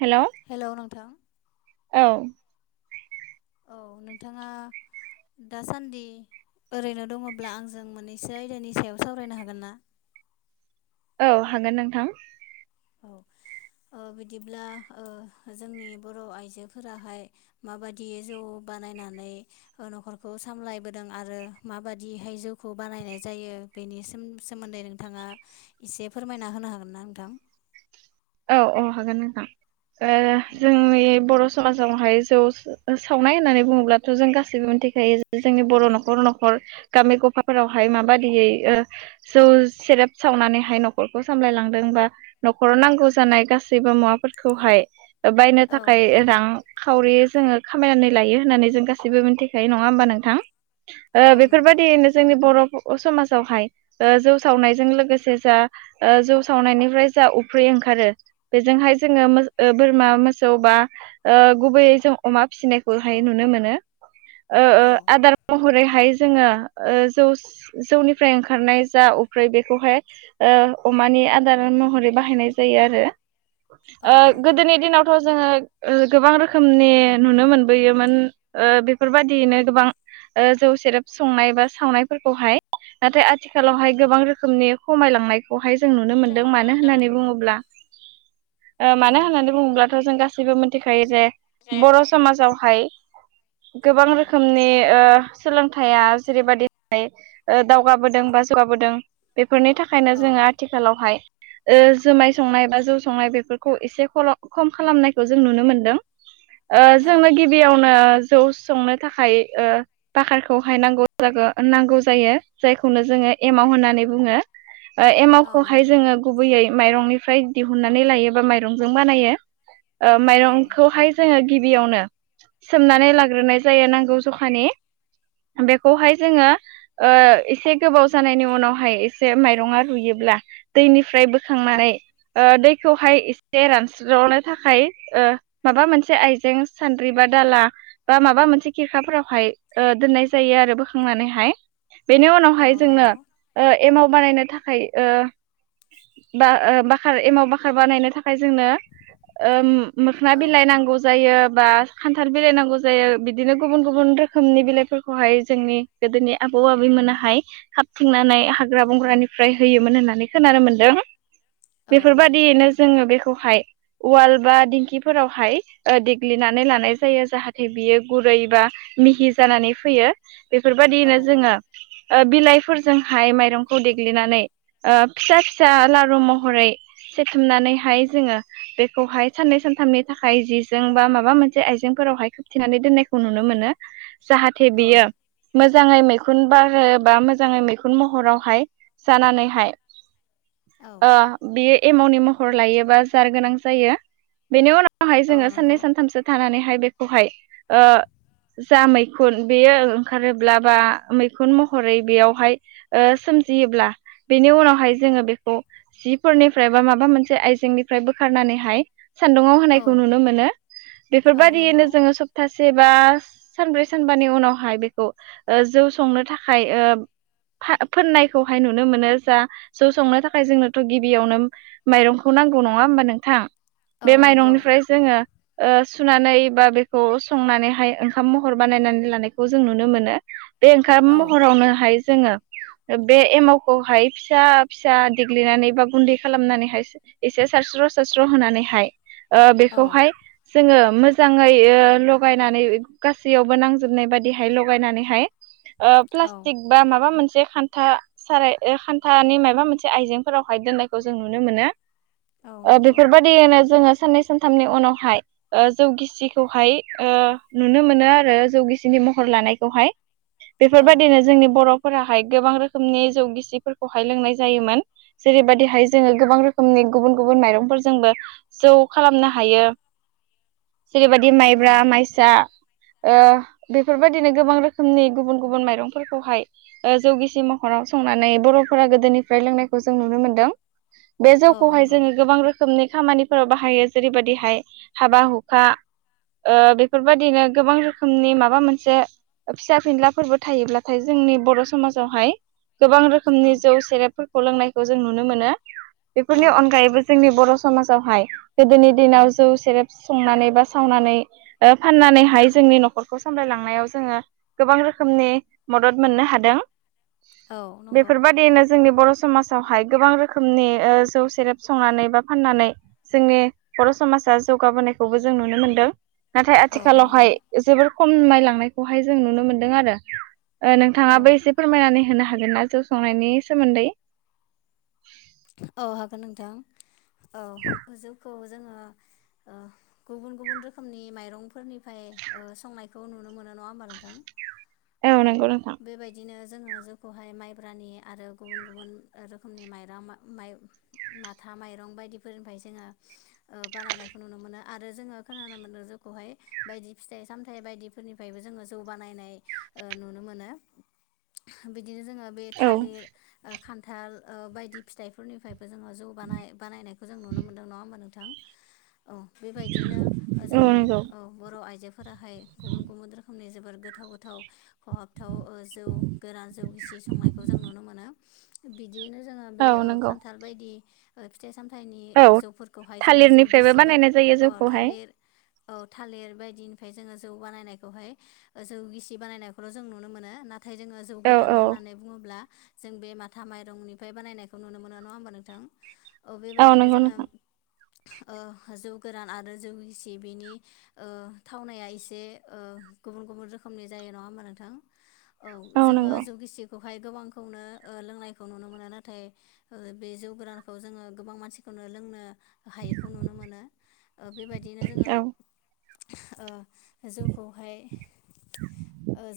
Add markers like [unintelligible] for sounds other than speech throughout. Hello hello नोंथां औ औ नोंथाङा दासान्दि ओरैनो दङब्ला आंजों मोननैसो आयदानि सायाव सावरायनो हागोन ना औ हागोन नोंथां औ ओ बिदिब्ला ओ जोंनि बर' आइजोफोराहाय माबादि जौ बानायनानै न'खरखौ सामलायबोदों आरो माबादिहाय जौखौ बानायनाय जायो बेनि सोमोन्दै नोंथाङा एसे फोरमायना होनो हागोन ना नोंथां औ औ हागोन नोंथां ओ जोंनि बर' समाजावहाय जौ सावनाय होननानै बुङोब्लाथ' जों गासैबो मिथिखायो जोंनि बर' न'खर न'खर गामि गफाफोरावहाय माबायदियै ओ जौ सेरेब सावनानैहाय न'खरखौ सामलायलां लांदोंबा नखराव नांगौ जानाय गासैबो मुवाफोरखौहाय बायनो औ थाखाय रां सावरि जोङो खामायनानै लायो होननानै जों गासैबो मिथिखायो नङा होमबा नोंथां औ नंगौ बेफोरबायदियैनो जोंनि बर' अ समाजावहाय ओ जौ सावनायजों लोगोसे जा ओ जौ सावनायनिफ्राय जा अफ्रि ओंखारो बेजोंहाय जोङो बोरमा मोसौ बा गुबैयै जों अमा औ फिसिनायखौहाय नुनो मोनो ओ ओ औ आदार महरैहाय जोङो ओ जौस जौनिफ्राय ओंखारनाय जा अफ्रि बेखौहाय ओ अमानि नि आदार महरै बाहायनाय जायो आरो औ ओ नंगौ गोदोनि दिनावथ' जोङो ओ गोबां रोखोमनि नुनो मोनबोयोमोन ओ बेफोरबायदियैनो गोबां ओ जौ सेरेब संनाय बा सावनायफोरखौहाय नाथाय औ आथिखालावहाय गोबां रोखोमनि खमायलांनायखौहाय जों नुनो मोन्दों मानो होननानै बुङोब्ला औ मानो होननानै बुङोबथ' जों गासैबो मिथिखायो जे जे बर' समाजावहाय गोबां औ रोखोमनि ओ सोलोंथाइया जेरैबायदि दावगाबोदों बा जौगाबोदों बे फोरनि थाखायनो औ जोङो आथिखालावहाय ओ जोमाय संनाय बा जौ संनाय बेफोरखौ एसे खल खम खालामनायखौ जों नुनो मोनदों ओ जोङो औ गिबियावनो जौ संनो थाखाय ओ बाखारखौहायनांगौ जागौ ओ नांगौ जायो जायखौनो जोङो एमाव होननानै बुङो ओ औ एमावखौहाय नंगौ जोङो गुबैयै माइरंनिफ्राय दिहुननानै लायो बा माइरंजों बानायो ओ औ माइरंखौहाय जोङो गिबियावनो सोमनानै लाग्रोनाय जायो नांगौ जखानि बेखौहाय जोङो ओ एसे गोबाव जानायनि उनावहाय एसे माइरङा रुयो ब्ला दैनिफ्राय औ बोखांनानै ओ दैखौहाय एसे रानस्रावनो थाखाय माबा मोनसे आइजें सानद्रिबा दा ला बा माबा मोनसे खिरखाफोरावहाय दोननाय जायो आरो बोखांनानैहाय बेनि उनावहाय औ जोंनो नंगौ ओ एमाव बानायनो थाखाय ओ बा ओ बा आर एमाव बाख्खार बानायनो थाखाय जोंनो ओम मोखोना औ बिलाइ नांगौ जायो। बा खान्थाल बिलाइ नांगौ जायो बिदिनो गुबुन गुबुन रोखोमनि बिलाइफोरखौहाय जोंनि गोदोनि आ बौ-आबैमोनाहाय खाबथिंनानै हाग्रा बंग्रानिफ्राय होयोमोन होननानै खोनानो मोनदों। औ बेफोर नंगौ बादियैनो जोङो बेखौहाय उवाल बा दिंखिफोरावहाय ओ देग्लिनानै लानाय जायो जाहाथे बियो गुरै बा मिहि जानानै फैयो बेफोरबादियैनो औ जोङो ओ बिलाइफोरजोंहाय माइरंखौ देग्लिनानै ओ फिसा-फिसा लारु महरै सेथुमनानैहाय जोङो बेखौहाय साननै सानथामनि थाखाय जिजों बा माबा मोनसे आइजें फोरावहाय खोबथिनानै दोननायखौ नुनो मोनो जाहाथे बियो औ मो जाङै मैखुन बारो बा मोजाङै मैखुन महरावहाय जानानैहाय औ ओ बियो एमावनि महर लायोबा जार गोनां जायो बेनि उनाव हाय औ जोङो साननै नंगौ सानथामसो थानानैहाय बेखौहाय ओ जा मैखुन बेयो ओंखारोब्ला बा मैखुन महरै बेयावहाय ओ सो मजियोब्ला बेनि उनावहाय जोङो बेखौ जिफोरनि फ्राय बा माबा मोनसे आइजेंनिफ्राय बोखारनानैहाय सान्दुङाव होनायखौ औ नुनो मोनो। औ बेफोरबादियैनो नंगौ जोङो सप्ता सेबा सानब्रै सानबानि उनावहाय बेखौ ओ जौ संनो थाखाय ओ फा-फोननायखौहाय नुनो मोनो जा जौ संनो थाखाय जोंनोथ' गिबियावनो माइरंखौ नांगौ नङा होमबा नोंथां औ बे नंगौ माइरंनिफ्राय जोङो ओ सुनानै बा बेखौ संनानैहाय ओंखाम महर बानायनानै लानायखौ जों नुनो मोनो। बे ओंखाम औ महरावनो हाय जोङो बे एमावखौहाय फिसा फिसा देग्लिनानै बा गुन्दै खालामनानैहाय एसे सारस्र'-सारस्र' होनानैहाय ओ औ बेखौहाय जोङो मोजाङै ओ लगायनानै गासैयावबो नांजोबनाय बादिहाय लगायनानैहाय ओ औ प्लास्टिक बा माबा मोन से खान्था साराय खान्थानि माबा मोनसे आइजेंफोरावहाय दोननायखौ जों नुनो मोनो। औ ओ नंगौ बेफोरबादियैनो जोङो साननै सानथामनि उनावहाय ओ जौ गिसिखौहाय ओ नुनो मोनो आरो जौ गिसिनि महर लानायखौहाय औ बेफोरबायदिनो जोंनि बर' फोराहाय गोबां रोखोमनि जौ गिसिफोरखौहाय लोंनाय जायोमोन जेरैबायदिहाय जोङो गोबां रोखोमनि गुबुन गुबुन माइरंफोरजोंबो जौ खालामनो हायो। जेरैबादि औ माइब्रा, माइसा ओ बेफोरबादिनो गोबां रोखोमनि गुबुन-गुबुन माइरंफोरखौहाय ओ जौ गिसि महराव संनानै बर'फोरा गोदोनिफ्राय लोंनायखौ जों नुनो मोनदों बे औ जौखौहाय नंगौ जोङो गोबां रो खोमनि खामानिफोराव बाहायो जेरैबायदिहाय हाबा हुखा ओ बेफोरबादिनो गोबां रोखोमनि माबा मोनसे फिसा फिनलाफोरबो थायोब्लाथाय जों नि बर' समाजावहाय गोबां औ रोखोमनि जौ सेरेबफोरखौ लोंनायखौ जों नुनो मोनो। औ बेफोरनि अनगायैबो जोंनि बर' समाजावहाय गोदोनि दिनाव जौ सेरेब संनानै बा सावनानै ओ फाननानैहा हाय जोंनि न'खरखौ सामलायलांनायाव जोङो गोबां रोखोमनि मदद मोननो हादों। औ नंगौ बेफोरबादियैनो जोंनि बर' समाजावहाय गोबां रो खोमनि ओ जौ सेरेप संनानै बा फाननानै जोंनि बर' समाजा जौगाबोनायखौबो जों नुनो मोनदों। नाथाय औ आथिखालावहाय नंगौ जोबोर खममायलांनायखौहाय जों नुनो मोनदों आरो। ओ नोंथाङाबो औ एसे फोरमायनानै होनो हागोन ना जौ संनायनि सोमोन्दै। औ हागोन नोंथां औ जौखौ जोङो ओ गुबुन गुबुन रोखोमनि माइरंफोरनिफ्राय ओ संनायखौ नुनो मोनो नङा होमबा नोंथां? औ नंगौ नोंथां बेबायदिनो जोङो जोंखौहाय माइब्रानि आरो गुबुन गुबुन रोखोमनि माइरं माइ माथा माइरं बायदिफोरनिफ्राय जोङो बानायनायखौ नुनो मोनो आरो जोङो खोनानो मोनदों जौ खौहाय बायदि फिथाइ सामथाइ बायदिफोरनिफ्रायबो जोङो जौ बानायनाय ओ नुनो मोनो। बिदिनो जोङो बे औ थालिर ओ खान्थाल ओ बायदि फिथाइफोरनिफ्राय जोङो जौ बानाय बानायखौ जों नुनो मोनदों नङा होमबा नोंथां। औ बेबायदियैनो औ जोंनि नंगौ औ बर' आइजोफोराहाय गुबुन गुबुन रोखोमनि जो बोर गोथाव गोथाव खहाबथाव ओ जौ गोरान जौ गिसि संनायखौ जों नुनो मोनो। बिदिनो जोङो बे औ ओ नंगौ खान्थाल बायदि फिथाइ सामथ औ थायनि जौफोरखौहाय जोङो जौ थालिरनिफ्रायबो गिसि बानाय बानायनाय जायो अ जौखौहाय थालिर। औ थालिर बायदिनिफ्राय जोङो जौ बानायनायखौहाय जौ गिसि बानायनायखौल' जों नुनो मोनो ना नाथाय जोङो जौ औ गोरान औ होननानै बुङोब्ला जों बे माथा माइरंनिफ्राय बानायनाय खौ नुनो मोनो नङा होमबा नोंथां औ बेबायदिनो नंगौ जोङो नोंथां जौ गोरान आरो जौ गिसि बिनि थावनाया एसे गुबुन गुबुन रोखोमनि जायो नङा होमबा नोंथां? औ जोङो जुगिसिखौहाय गोबांखौनो लोंनायखौ नुनो मोनो नाथाय बे जौ गोरानखौ जोङो गोबां मानसिखौनो लोंनो हायैखौ नुनो मोनो बेबायदियैनो जोङो औ जोंखौहाय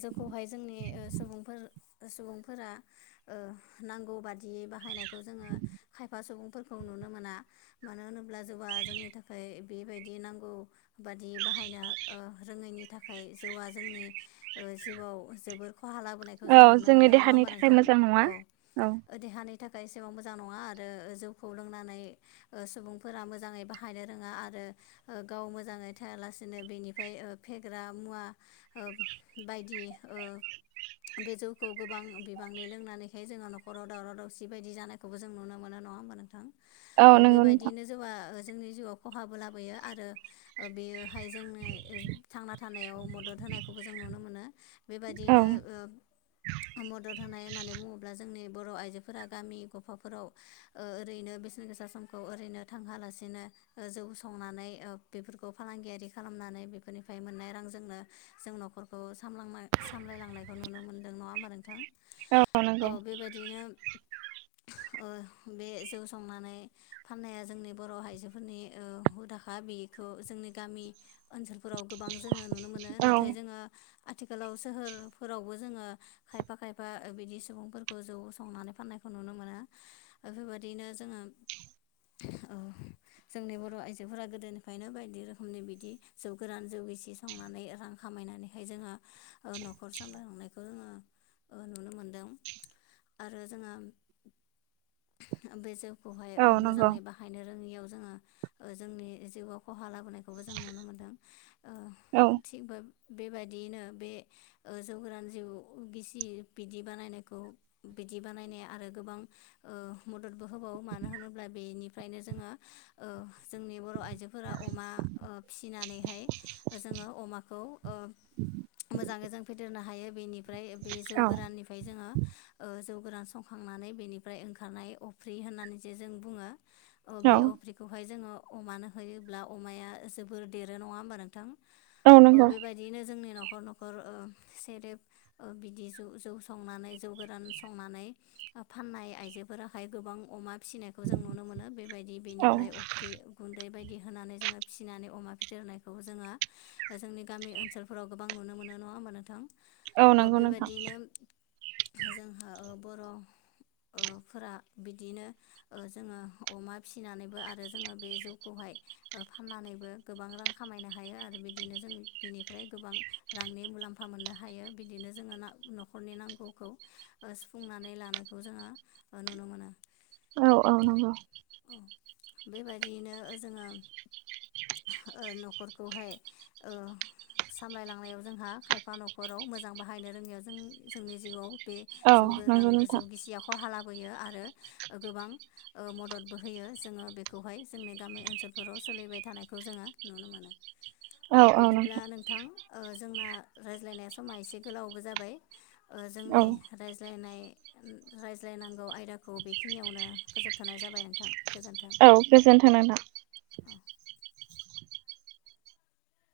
जोंखौहाय जोंनि सुबुंफोर सुबुंफोरा नांगौ बादियै बाहायनायखौ जोङो खायफा सुबुं फोरखौ नुनो मोना मानो होनोब्ला जेबा जोंनि थाखाय बेबायदि नांगौ बादि बाह बाहायनो रोङैनि थाखाय जिउआ जोंनि जिउआव जोबोर खहा लाबोनायखौ जों औ नुनो जोंनि मोनदों नङा देहानि थाखाय मोनोंथों मोजां नङा औ औ दहानि नि थाखाय एसेबां मोजां नङा आरो जौखौ लोंनानै सुबुंफोरा मोजाङै बाहायनो रोङा आरो गाव मोजाङै थाया लानो बेनिफ्राय फेग्रा मुवा ब बायदि बे जखौ गोबां बिबांनि लोंनानैाय जोो न'राव दावराव दावसि बिबायायदि जानायखौबो जों नुनो मोनो नङा होमबा नोंथां औ अ नंगौ नोंथां बेबायदिैनो [unintelligible] जोंनि जिउआव खहाबो लाबोयो आरो बेयो बाहाय जोंनो थांना थानायाव मदद होनायखौबो जों नुनो मोनो बेबायदियैनो औ मदद होनाय होननानै बुङोब्ला जोंनि बर' आइजो फोरा गामि गफाफोराव ओरैनो बेसेन गोसा समखौ ओरैनो थांहोलासेनो जौ उ संनानै बेफोरखौ फालांगियारि खालामनानै बेफोरनिफ्राय मोननाय रांजोंनो जों न'खरखौ लांनाय सामलायलांनायखौ नुनो मोनदों नङा होमबा नोंथां औ बेबायदिनो बे जौ संनानै फाननाया जोंनि बर' आइजोफोरनि हुदाखा बि बेखौ जोंनि गामि ओनसोलफोराव गोबां जोङो नुनो मोनो औ नाथाय जोङो आथिखालाव सोहोरफोरावबो जोङो खायफा खायफा बिदि सुबुंफोरखौ जौ संनानै फाननायखौ नुनो मोनो बेबायदिनो जोङो औ जोंनि बर' आइजोफोरा गोदोनिफ्रायनो बायदि रोखोमनि बिदि जौ गोरान जौ गिसि संनानै रां खाम खमायनानैहाय जोङो न'खर सामलायलांनायखौ जोङो नुनो मोनदों आरो जोङो बे जउखौहाय औ नंगौ मोजाङै बाहायनो रोङैयाव ज जहा गनायखौबो जों नुनो मोनदों औ थिग बा। बेबायदियैनो बे जौगोरान जिउ गिसि बिदि बानायनायखौ बि बानायनाय आरो गोबां मददबो होबावो मानो होनोब्ला बेनिफ्रायनो जोङो। जोंनि बर' आइजोफोरा अमा फिसिनानैहाय जोङो अमाखौ मोजाङै जों फेदेरनो हायो बेनिफ्राय ओमफ्राय बे जौ औ गोराननिफ्राय जोङो जौ गोरान संखांनानै बेनिफ्राय ओंखारनाय अफ्रि होननानै जे जों बुङो औ बे अफ्रिखौहाय जोङो अमानो होयोब्ला अमाया जोबोर देरो नङा होमबा नोंथां? औ बेबायदिनो जोंनि न' न'खर न'खर सेरेब बिदि जौ संनानै जौ गोरान संनानै फाननाय आइजोफोराहाय गोबां अमा फिसिनायखौ जों नुनो मोनो बेबायदि औ बेनिफ्राय अफ्रि गुन्दै बायदि दि होनानै जोङो फिसिनानै अमा फेदेरनायखौ जोङो जोंनि गामि ओनसोलफोराव गोबां नुनो मोनो नङा होमबा नोंथां। औ अ नंगौ नोंथां। बेबायदियैनो जोंहा बर' फोरा बिदिनो जोङो अमा फिसिनानैबो आरो जोङो बे जौ खौहाय गोबां रां खामायनो हायो आरो बिदिनो जों बिनिफ्राय गोबां रांनि थाखाइ मुलाम्फा मोननो हायो बिदिनो जोङो न'खरनि नांगौखौ सुफुंनानै लानायखौ जोङो नुनो मोनो। औ औ नंगौ। औ बेबायदियैनो जोङो ओ न'खरखौहाय ओ सामलायलांनायाव जोंहा खायफा न'खराव मोजां बाहायनो रोङिआव जों जोंनि जिउआव बे औ जौ गोरान नंगौ जौ नोंथां गिसिया खहा लाबो बोयो आरो गोबां मददबो होयो जोङो बेखौहाय जोंनि गामि ओनसोलफोराव सोलिबाय थानायखौ जोङो नुनो मोनो औ ओ औ बिदिब्ला नोंथां जोंना रायज्लायनाया समा एसे गोलावबो जाबाय ओ औ जोंनि रायज्लायनाय रायज्लायनांगौ आयदाखौ बेखिनियावनो फोजोबथ'नाय जाबाय नोंथां। गोजोन्थों औ गोजोन्थों नोंथां।